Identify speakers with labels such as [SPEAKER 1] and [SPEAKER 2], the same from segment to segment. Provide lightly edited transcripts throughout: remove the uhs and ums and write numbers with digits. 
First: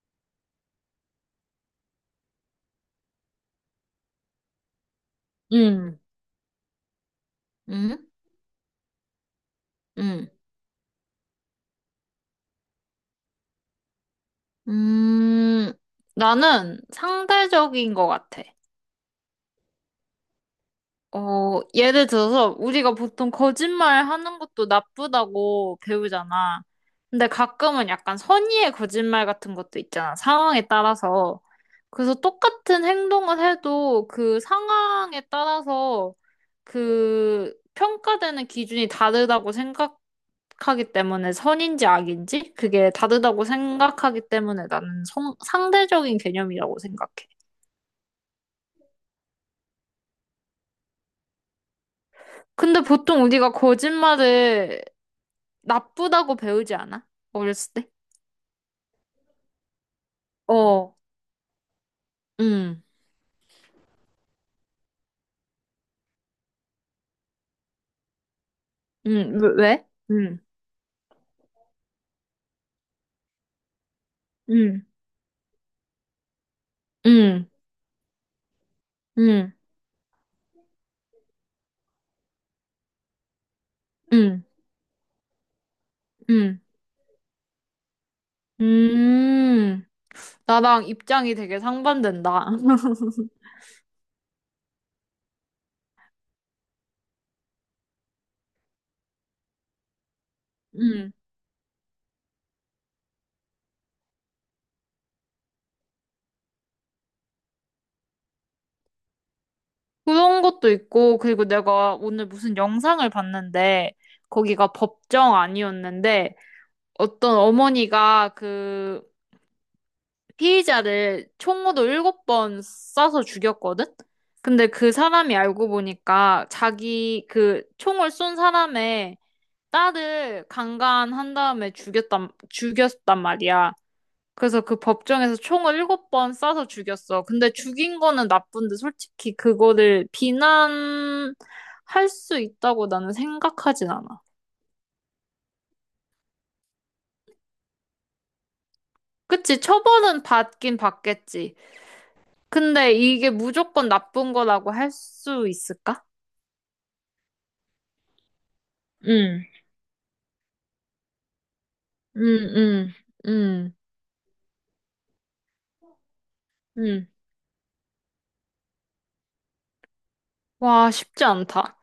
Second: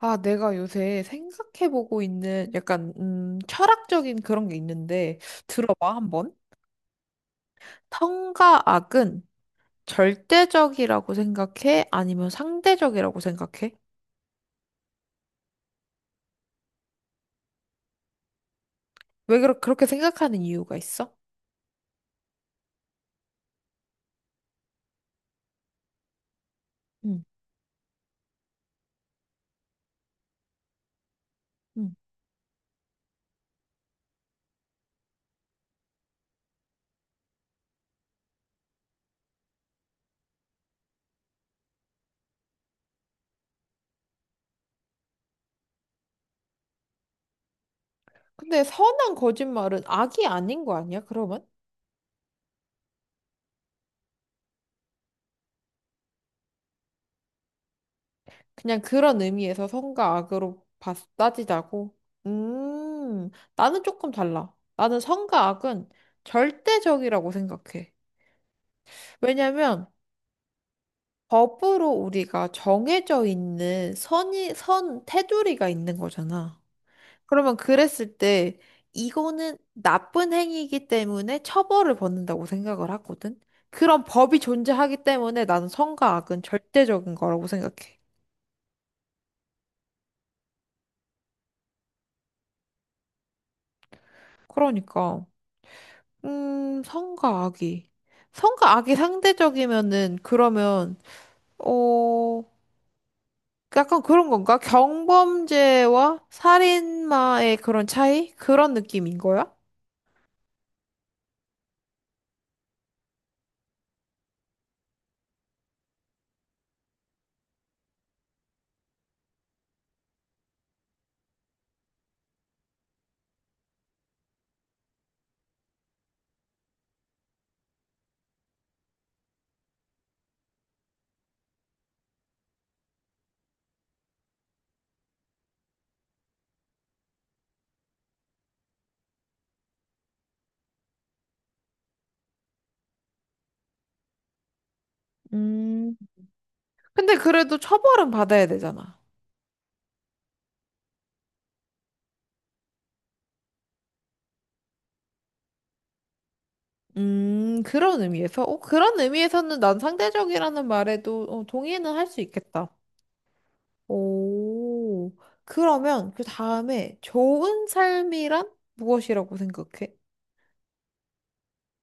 [SPEAKER 1] 아, 내가 요새 생각해보고 있는 약간, 철학적인 그런 게 있는데, 들어봐,
[SPEAKER 2] 음,
[SPEAKER 1] 한번.
[SPEAKER 2] 음,
[SPEAKER 1] 성과악은
[SPEAKER 2] 음,
[SPEAKER 1] 절대적이라고 생각해? 아니면 상대적이라고 생각해?
[SPEAKER 2] 음, 나는 상대적인 것 같아.
[SPEAKER 1] 그렇게 생각하는 이유가 있어?
[SPEAKER 2] 예를 들어서 우리가 보통 거짓말 하는 것도 나쁘다고 배우잖아.
[SPEAKER 1] 응.
[SPEAKER 2] 근데 가끔은 약간 선의의 거짓말 같은 것도 있잖아. 상황에 따라서.
[SPEAKER 1] 응.
[SPEAKER 2] 그래서 똑같은 행동을 해도 그 상황에 따라서 그 평가되는 기준이 다르다고 생각 하기 때문에 선인지 악인지 그게 다르다고 생각하기 때문에 나는 상대적인 개념이라고 생각해.
[SPEAKER 1] 근데 선한 거짓말은 악이 아닌 거 아니야, 그러면?
[SPEAKER 2] 근데 보통 우리가 거짓말을 나쁘다고 배우지 않아? 어렸을 때?
[SPEAKER 1] 그냥 그런 의미에서
[SPEAKER 2] 어,
[SPEAKER 1] 따지자고.
[SPEAKER 2] 응,
[SPEAKER 1] 음, 나는 조금 달라. 나는 선과 악은 절대적이라고 생각해.
[SPEAKER 2] 응, 왜?
[SPEAKER 1] 왜냐면,
[SPEAKER 2] 응,
[SPEAKER 1] 법으로 우리가 정해져 있는
[SPEAKER 2] 응,
[SPEAKER 1] 테두리가 있는 거잖아.
[SPEAKER 2] 응,
[SPEAKER 1] 그러면 그랬을 때
[SPEAKER 2] 응,
[SPEAKER 1] 이거는 나쁜 행위이기 때문에 처벌을 받는다고 생각을 하거든. 그런 법이
[SPEAKER 2] 응,
[SPEAKER 1] 존재하기 때문에 나는 선과 악은
[SPEAKER 2] 응,
[SPEAKER 1] 절대적인 거라고 생각해.
[SPEAKER 2] 음. 나랑 입장이 되게 상반된다.
[SPEAKER 1] 그러니까, 음, 선과 악이. 선과 악이 상대적이면은 그러면,
[SPEAKER 2] 음.
[SPEAKER 1] 어, 약간 그런 건가? 경범죄와 살인마의 그런 차이? 그런 느낌인 거야?
[SPEAKER 2] 그런 것도 있고, 그리고 내가 오늘 무슨 영상을 봤는데, 거기가 법정 아니었는데, 어떤 어머니가 그 피의자를 총으로 7번 쏴서 죽였거든? 근데 그 사람이 알고 보니까 자기 그 총을 쏜 사람의 딸을 강간한 다음에 죽였단 말이야. 그래서 그 법정에서 총을 7번 쏴서 죽였어. 근데 죽인 거는 나쁜데 솔직히 그거를 비난할 수 있다고 나는 생각하진 않아.
[SPEAKER 1] 음, 근데 그래도 처벌은 받아야 되잖아.
[SPEAKER 2] 그치? 처벌은 받긴 받겠지. 근데 이게 무조건 나쁜 거라고 할 수 있을까?
[SPEAKER 1] 그런 의미에서? 그런
[SPEAKER 2] 응,
[SPEAKER 1] 의미에서는 난 상대적이라는 말에도 동의는 할 수
[SPEAKER 2] 응,
[SPEAKER 1] 있겠다.
[SPEAKER 2] 응, 응,
[SPEAKER 1] 오, 그러면 그 다음에
[SPEAKER 2] 응.
[SPEAKER 1] 좋은 삶이란 무엇이라고 생각해?
[SPEAKER 2] 와, 쉽지 않다.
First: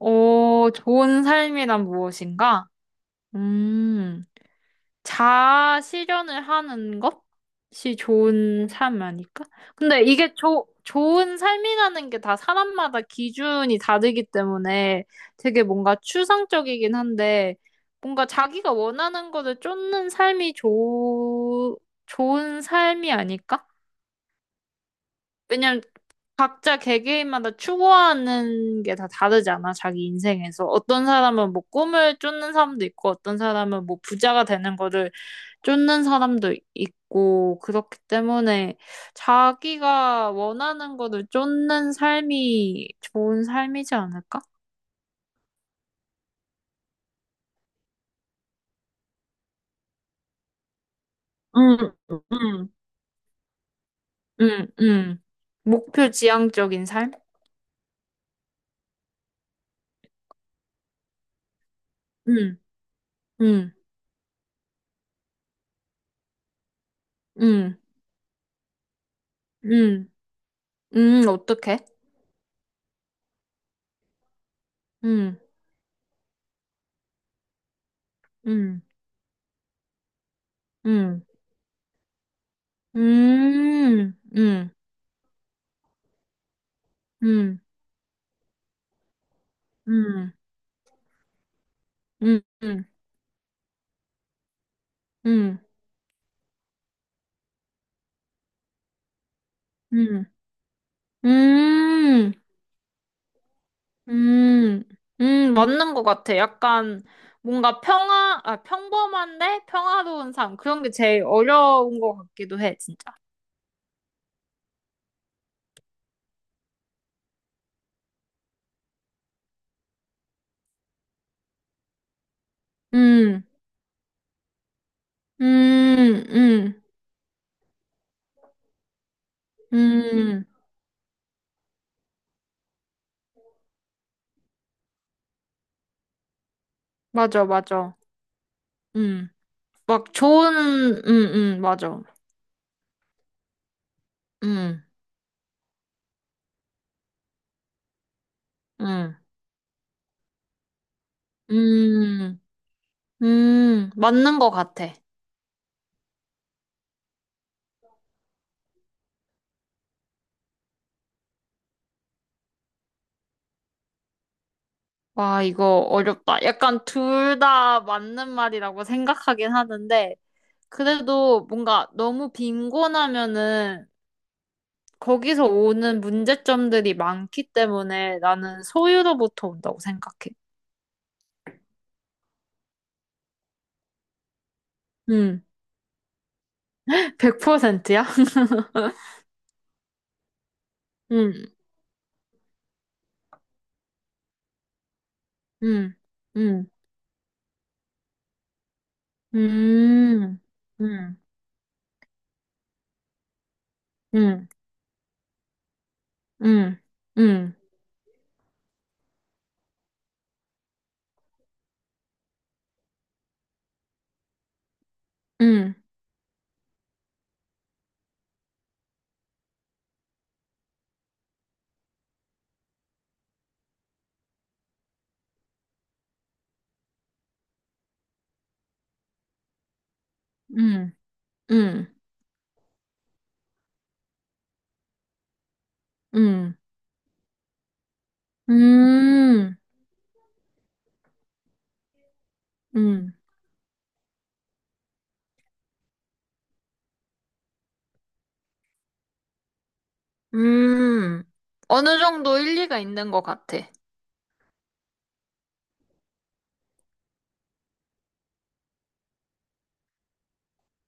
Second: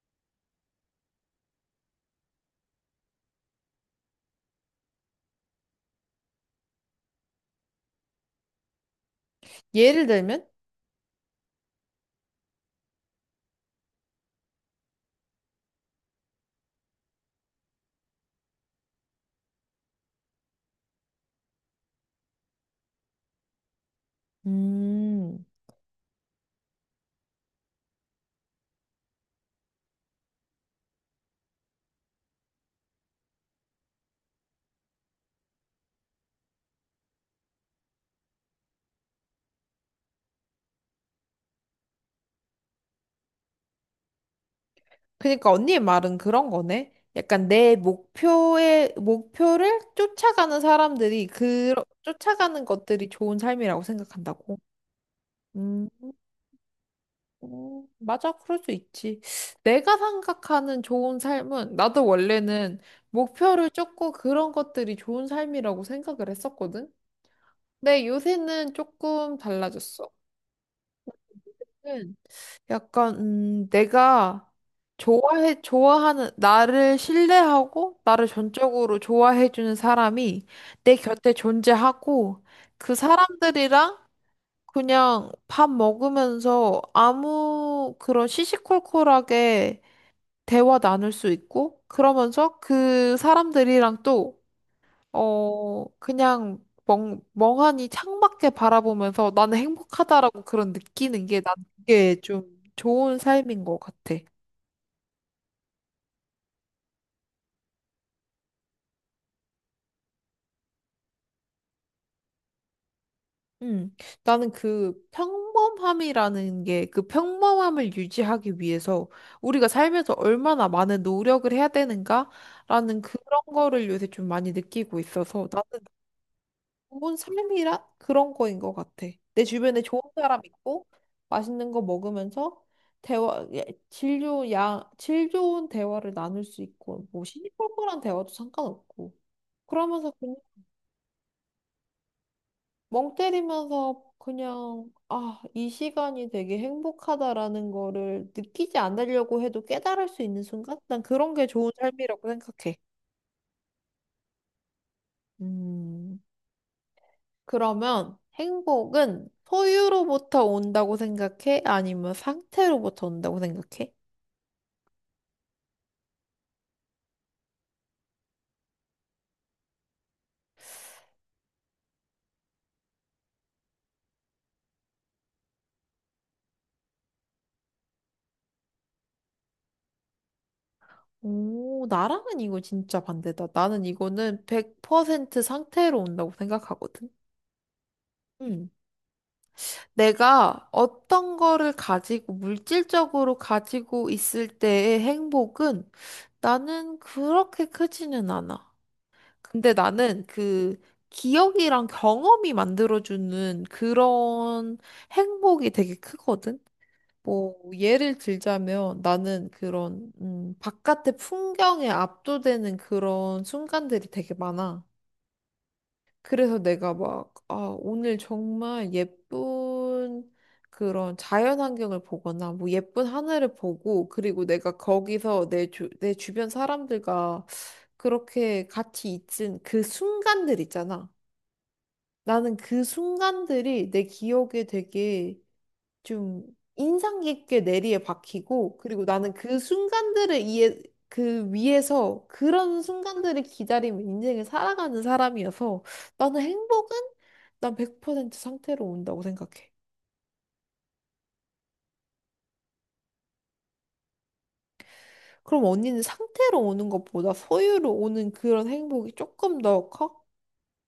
[SPEAKER 2] 오, 좋은 삶이란 무엇인가? 음. 자아실현을 하는 것이 좋은 삶 아닐까? 근데
[SPEAKER 1] 예를
[SPEAKER 2] 이게
[SPEAKER 1] 들면,
[SPEAKER 2] 좋은 삶이라는 게 다 사람마다 기준이 다르기 때문에 되게 뭔가 추상적이긴 한데 뭔가 자기가 원하는 거를 쫓는 삶이 좋은 삶이 아닐까?
[SPEAKER 1] 음,
[SPEAKER 2] 왜냐면 각자 개개인마다 추구하는 게 다 다르잖아, 자기 인생에서. 어떤 사람은 뭐 꿈을 쫓는 사람도 있고, 어떤 사람은 뭐 부자가 되는 거를 쫓는 사람도 있고, 그렇기 때문에 자기가 원하는 거를 쫓는 삶이 좋은 삶이지 않을까?
[SPEAKER 1] 그러니까 언니의 말은 그런 거네. 약간 목표를 쫓아가는 사람들이 그,
[SPEAKER 2] 응,
[SPEAKER 1] 쫓아가는
[SPEAKER 2] 응,
[SPEAKER 1] 것들이 좋은 삶이라고 생각한다고.
[SPEAKER 2] 응, 응.
[SPEAKER 1] 음.
[SPEAKER 2] 목표 지향적인 삶?
[SPEAKER 1] 맞아, 그럴 수 있지. 내가 생각하는 좋은 삶은, 나도
[SPEAKER 2] 응,
[SPEAKER 1] 원래는 목표를
[SPEAKER 2] 응,
[SPEAKER 1] 쫓고 그런 것들이 좋은 삶이라고 생각을 했었거든?
[SPEAKER 2] 응,
[SPEAKER 1] 근데 요새는 조금 달라졌어.
[SPEAKER 2] 응, 응, 어떡해?
[SPEAKER 1] 는 약간, 내가
[SPEAKER 2] 응,
[SPEAKER 1] 좋아하는, 나를 신뢰하고, 나를
[SPEAKER 2] 응,
[SPEAKER 1] 전적으로 좋아해주는 사람이 내
[SPEAKER 2] 응,
[SPEAKER 1] 곁에 존재하고, 그 사람들이랑
[SPEAKER 2] 응, 응,
[SPEAKER 1] 그냥 밥 먹으면서
[SPEAKER 2] 응, 응,
[SPEAKER 1] 아무 그런 시시콜콜하게
[SPEAKER 2] 응,
[SPEAKER 1] 대화 나눌 수 있고,
[SPEAKER 2] 응,
[SPEAKER 1] 그러면서 그 사람들이랑 또,
[SPEAKER 2] 응, 응,
[SPEAKER 1] 그냥 멍하니 창밖에 바라보면서 나는
[SPEAKER 2] 응,
[SPEAKER 1] 행복하다라고 그런 느끼는 게 난 그게
[SPEAKER 2] 응,
[SPEAKER 1] 좀 좋은 삶인 것 같아.
[SPEAKER 2] 음, 맞는 것 같아. 약간 뭔가 평범한데 평화로운 삶. 그런 게 제일 어려운 것 같기도 해, 진짜.
[SPEAKER 1] 음, 나는 그 평범함이라는 게 그 평범함을 유지하기 위해서 우리가 삶에서 얼마나 많은 노력을 해야 되는가라는 그런
[SPEAKER 2] 음,
[SPEAKER 1] 거를 요새 좀 많이 느끼고 있어서 나는
[SPEAKER 2] 음, 음,
[SPEAKER 1] 좋은 삶이란 그런 거인 것 같아. 내 주변에 좋은 사람
[SPEAKER 2] 음,
[SPEAKER 1] 있고 맛있는 거 먹으면서 대화, 예, 질 좋은 야, 질 좋은 대화를 나눌 수 있고 뭐
[SPEAKER 2] 맞아, 맞아.
[SPEAKER 1] 시시콜콜한 대화도 상관없고
[SPEAKER 2] 음,
[SPEAKER 1] 그러면서
[SPEAKER 2] 막
[SPEAKER 1] 그냥
[SPEAKER 2] 좋은, 맞아.
[SPEAKER 1] 멍 때리면서
[SPEAKER 2] 음,
[SPEAKER 1] 그냥 아, 이 시간이 되게 행복하다라는 거를 느끼지
[SPEAKER 2] 음,
[SPEAKER 1] 않으려고 해도 깨달을 수 있는 순간? 난 그런 게 좋은 삶이라고
[SPEAKER 2] 음,
[SPEAKER 1] 생각해.
[SPEAKER 2] 맞는 것 같아.
[SPEAKER 1] 음. 그러면 행복은 소유로부터 온다고 생각해? 아니면 상태로부터 온다고 생각해?
[SPEAKER 2] 와, 이거 어렵다. 약간 둘 다 맞는 말이라고 생각하긴 하는데, 그래도 뭔가 너무 빈곤하면은 거기서 오는 문제점들이 많기 때문에 나는 소유로부터 온다고 생각해.
[SPEAKER 1] 오, 나랑은 이거 진짜 반대다. 나는 이거는 100%
[SPEAKER 2] 음,
[SPEAKER 1] 상태로 온다고 생각하거든.
[SPEAKER 2] 100%야?
[SPEAKER 1] 음. 내가 어떤
[SPEAKER 2] 음,
[SPEAKER 1] 거를 가지고, 물질적으로 가지고 있을 때의 행복은
[SPEAKER 2] 음, 음,
[SPEAKER 1] 나는 그렇게 크지는 않아. 근데 나는
[SPEAKER 2] 음,
[SPEAKER 1] 그
[SPEAKER 2] 음,
[SPEAKER 1] 기억이랑 경험이 만들어주는
[SPEAKER 2] 음,
[SPEAKER 1] 그런 행복이 되게 크거든.
[SPEAKER 2] 음, 음,
[SPEAKER 1] 뭐 예를 들자면 나는 그런 바깥의 풍경에 압도되는 그런 순간들이 되게 많아.
[SPEAKER 2] 음,
[SPEAKER 1] 그래서 내가 막 아, 오늘 정말 예쁜 그런 자연 환경을 보거나 뭐 예쁜 하늘을 보고 그리고 내가 거기서 내 주변 사람들과 그렇게 같이 있은 그 순간들
[SPEAKER 2] 음,
[SPEAKER 1] 있잖아.
[SPEAKER 2] 음,
[SPEAKER 1] 나는 그 순간들이 내 기억에 되게 좀
[SPEAKER 2] 음,
[SPEAKER 1] 인상 깊게 내리에 박히고 그리고 나는
[SPEAKER 2] 음,
[SPEAKER 1] 그 순간들을 이해 그 위에서 그런
[SPEAKER 2] 음.
[SPEAKER 1] 순간들을 기다리며 인생을 살아가는 사람이어서 나는 행복은 난 100% 상태로 온다고 생각해.
[SPEAKER 2] 음, 어느 정도 일리가 있는 것 같아.
[SPEAKER 1] 그럼 언니는 상태로 오는 것보다 소유로 오는 그런 행복이 조금 더 커?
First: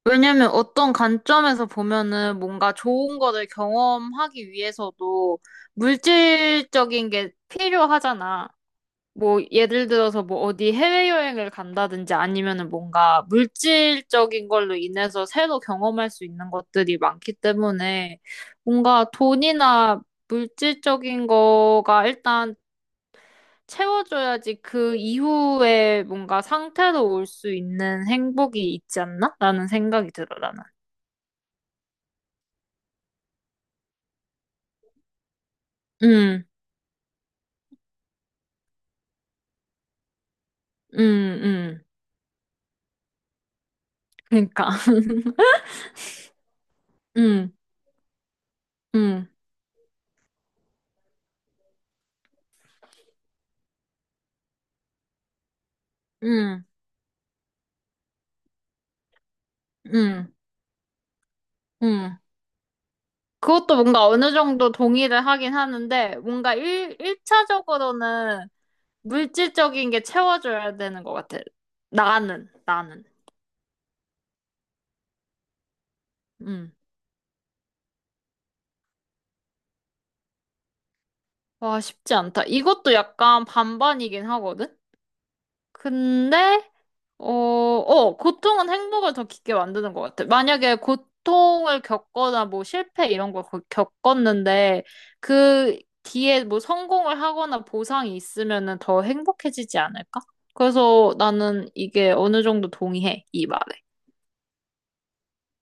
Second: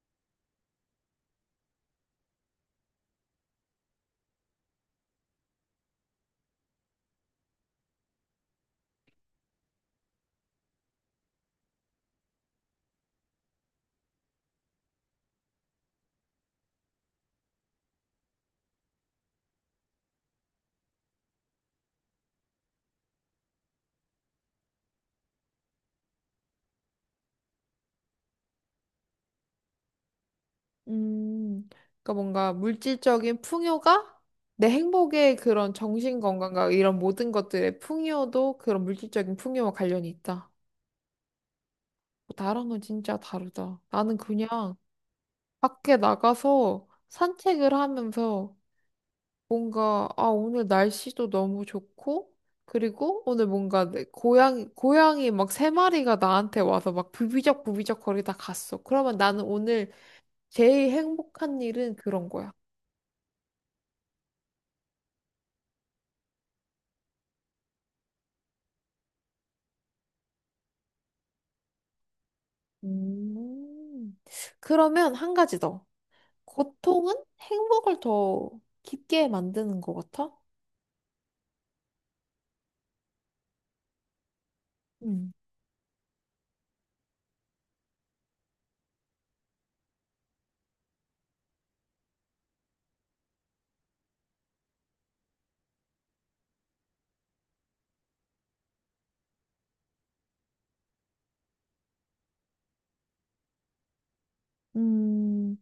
[SPEAKER 2] 왜냐면 어떤 관점에서 보면은 뭔가 좋은 거를 경험하기 위해서도 물질적인 게 필요하잖아. 뭐 예를 들어서 뭐 어디 해외여행을 간다든지 아니면은 뭔가 물질적인 걸로 인해서 새로 경험할 수 있는 것들이 많기 때문에 뭔가 돈이나 물질적인 거가 일단 채워줘야지 그 이후에 뭔가 상태로 올 수 있는 행복이 있지 않나? 라는 생각이 들어, 나는.
[SPEAKER 1] 음, 그러니까 뭔가 물질적인 풍요가 내 행복의 그런 정신
[SPEAKER 2] 응,
[SPEAKER 1] 건강과 이런 모든 것들의 풍요도 그런 물질적인 풍요와 관련이 있다.
[SPEAKER 2] 응, 응.
[SPEAKER 1] 어, 나랑은 진짜 다르다. 나는
[SPEAKER 2] 그러니까.
[SPEAKER 1] 그냥 밖에 나가서
[SPEAKER 2] 응,
[SPEAKER 1] 산책을 하면서
[SPEAKER 2] 응,
[SPEAKER 1] 뭔가, 아, 오늘 날씨도 너무 좋고, 그리고 오늘 뭔가 고양이 막 세 마리가 나한테
[SPEAKER 2] 응,
[SPEAKER 1] 와서 막 부비적 부비적 거리다 갔어. 그러면 나는 오늘
[SPEAKER 2] 응,
[SPEAKER 1] 제일 행복한 일은
[SPEAKER 2] 응.
[SPEAKER 1] 그런 거야.
[SPEAKER 2] 그것도 뭔가 어느 정도 동의를 하긴 하는데, 뭔가 일차적으로는 물질적인 게 채워줘야 되는 것 같아. 나는.
[SPEAKER 1] 음. 그러면 한 가지 더.
[SPEAKER 2] 응.
[SPEAKER 1] 고통은 행복을 더 깊게 만드는 것 같아?
[SPEAKER 2] 와, 쉽지 않다. 이것도 약간 반반이긴 하거든? 근데, 고통은 행복을 더 깊게 만드는 것 같아. 만약에 고통을 겪거나 뭐 실패 이런 걸 겪었는데 그 뒤에 뭐 성공을 하거나 보상이 있으면은 더 행복해지지 않을까? 그래서 나는 이게 어느 정도 동의해, 이 말에.
[SPEAKER 1] 음,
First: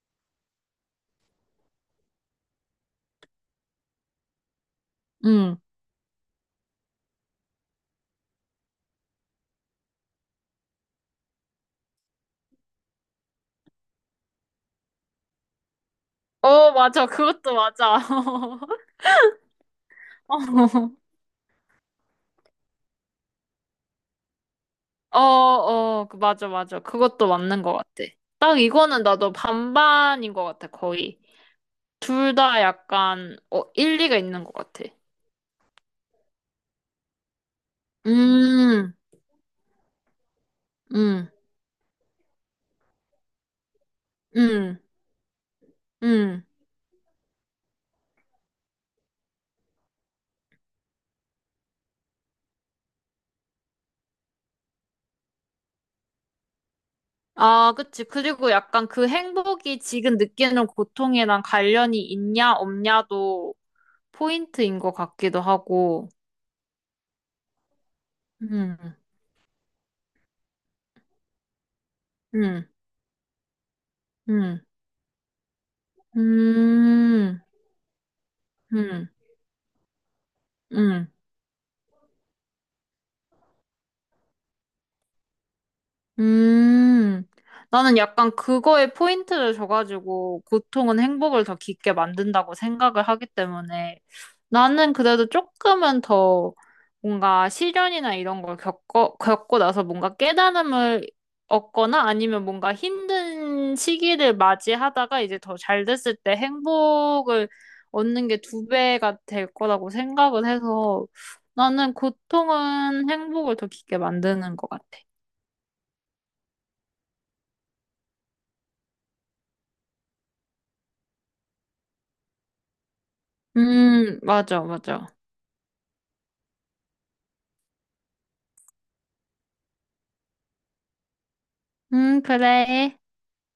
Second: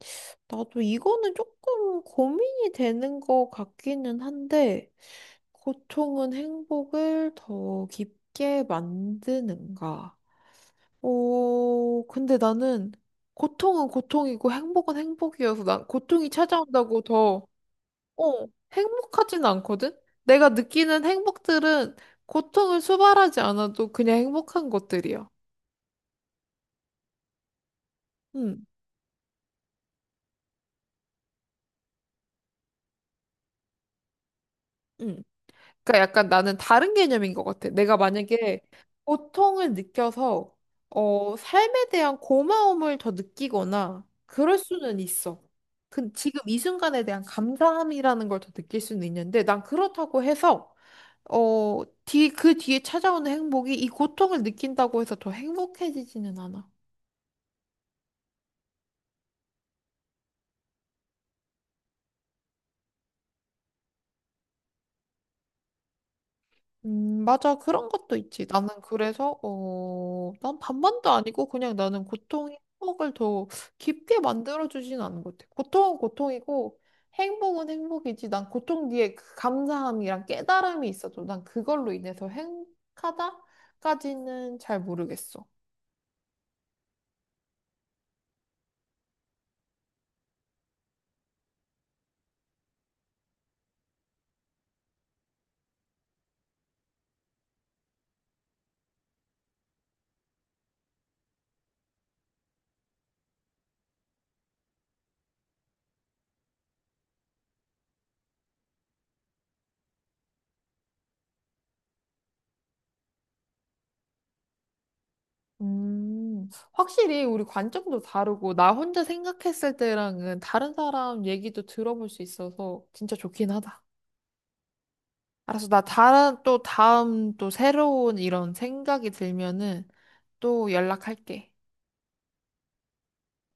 [SPEAKER 1] 나도 이거는 조금 고민이 되는 것 같기는 한데,
[SPEAKER 2] 응.
[SPEAKER 1] 고통은 행복을 더 깊게 만드는가? 근데 나는 고통은 고통이고 행복은 행복이어서 난 고통이
[SPEAKER 2] 어,
[SPEAKER 1] 찾아온다고
[SPEAKER 2] 맞아.
[SPEAKER 1] 더,
[SPEAKER 2] 그것도 맞아.
[SPEAKER 1] 어, 행복하진 않거든? 내가 느끼는 행복들은 고통을 수발하지 않아도 그냥 행복한
[SPEAKER 2] 어,
[SPEAKER 1] 것들이야.
[SPEAKER 2] 어, 맞아, 맞아. 그것도 맞는 것 같아. 딱
[SPEAKER 1] 응,
[SPEAKER 2] 이거는 나도 반반인 것 같아, 거의. 둘 다 약간, 일리가 있는 것 같아.
[SPEAKER 1] 응. 그러니까 약간 나는 다른 개념인 것 같아. 내가 만약에
[SPEAKER 2] 음,
[SPEAKER 1] 고통을 느껴서
[SPEAKER 2] 음,
[SPEAKER 1] 삶에 대한 고마움을 더 느끼거나 그럴
[SPEAKER 2] 음,
[SPEAKER 1] 수는 있어. 근 지금
[SPEAKER 2] 음.
[SPEAKER 1] 이 순간에 대한 감사함이라는 걸 더 느낄 수는 있는데 난 그렇다고 해서 그 뒤에 찾아오는 행복이 이 고통을 느낀다고 해서 더 행복해지지는 않아.
[SPEAKER 2] 아, 그치. 그리고 약간 그 행복이 지금 느끼는 고통이랑 관련이 있냐, 없냐도 포인트인 것 같기도 하고.
[SPEAKER 1] 맞아. 그런 것도 있지. 나는
[SPEAKER 2] 음,
[SPEAKER 1] 그래서, 난 반반도 아니고 그냥 나는 고통이
[SPEAKER 2] 음,
[SPEAKER 1] 행복을 더 깊게
[SPEAKER 2] 음,
[SPEAKER 1] 만들어주진 않은 것 같아. 고통은 고통이고
[SPEAKER 2] 음,
[SPEAKER 1] 행복은 행복이지. 난 고통
[SPEAKER 2] 음,
[SPEAKER 1] 뒤에 그 감사함이랑 깨달음이
[SPEAKER 2] 음.
[SPEAKER 1] 있어도 난 그걸로 인해서 행복하다까지는 잘 모르겠어.
[SPEAKER 2] 음, 나는 약간 그거에 포인트를 줘가지고 고통은 행복을 더 깊게 만든다고 생각을 하기 때문에 나는 그래도 조금은 더 뭔가 시련이나 이런 걸 겪고 나서 뭔가 깨달음을 얻거나 아니면 뭔가 힘든 시기를 맞이하다가 이제 더 잘 됐을 때 행복을 얻는 게 두 배가 될 거라고 생각을 해서 나는 고통은 행복을 더 깊게 만드는 것 같아.
[SPEAKER 1] 확실히 우리 관점도 다르고 나 혼자 생각했을 때랑은 다른 사람 얘기도 들어볼 수 있어서 진짜 좋긴 하다.
[SPEAKER 2] 맞아, 맞아.
[SPEAKER 1] 알았어. 나 다른 또 다음 또 새로운 이런 생각이 들면은 또 연락할게.
[SPEAKER 2] 그래.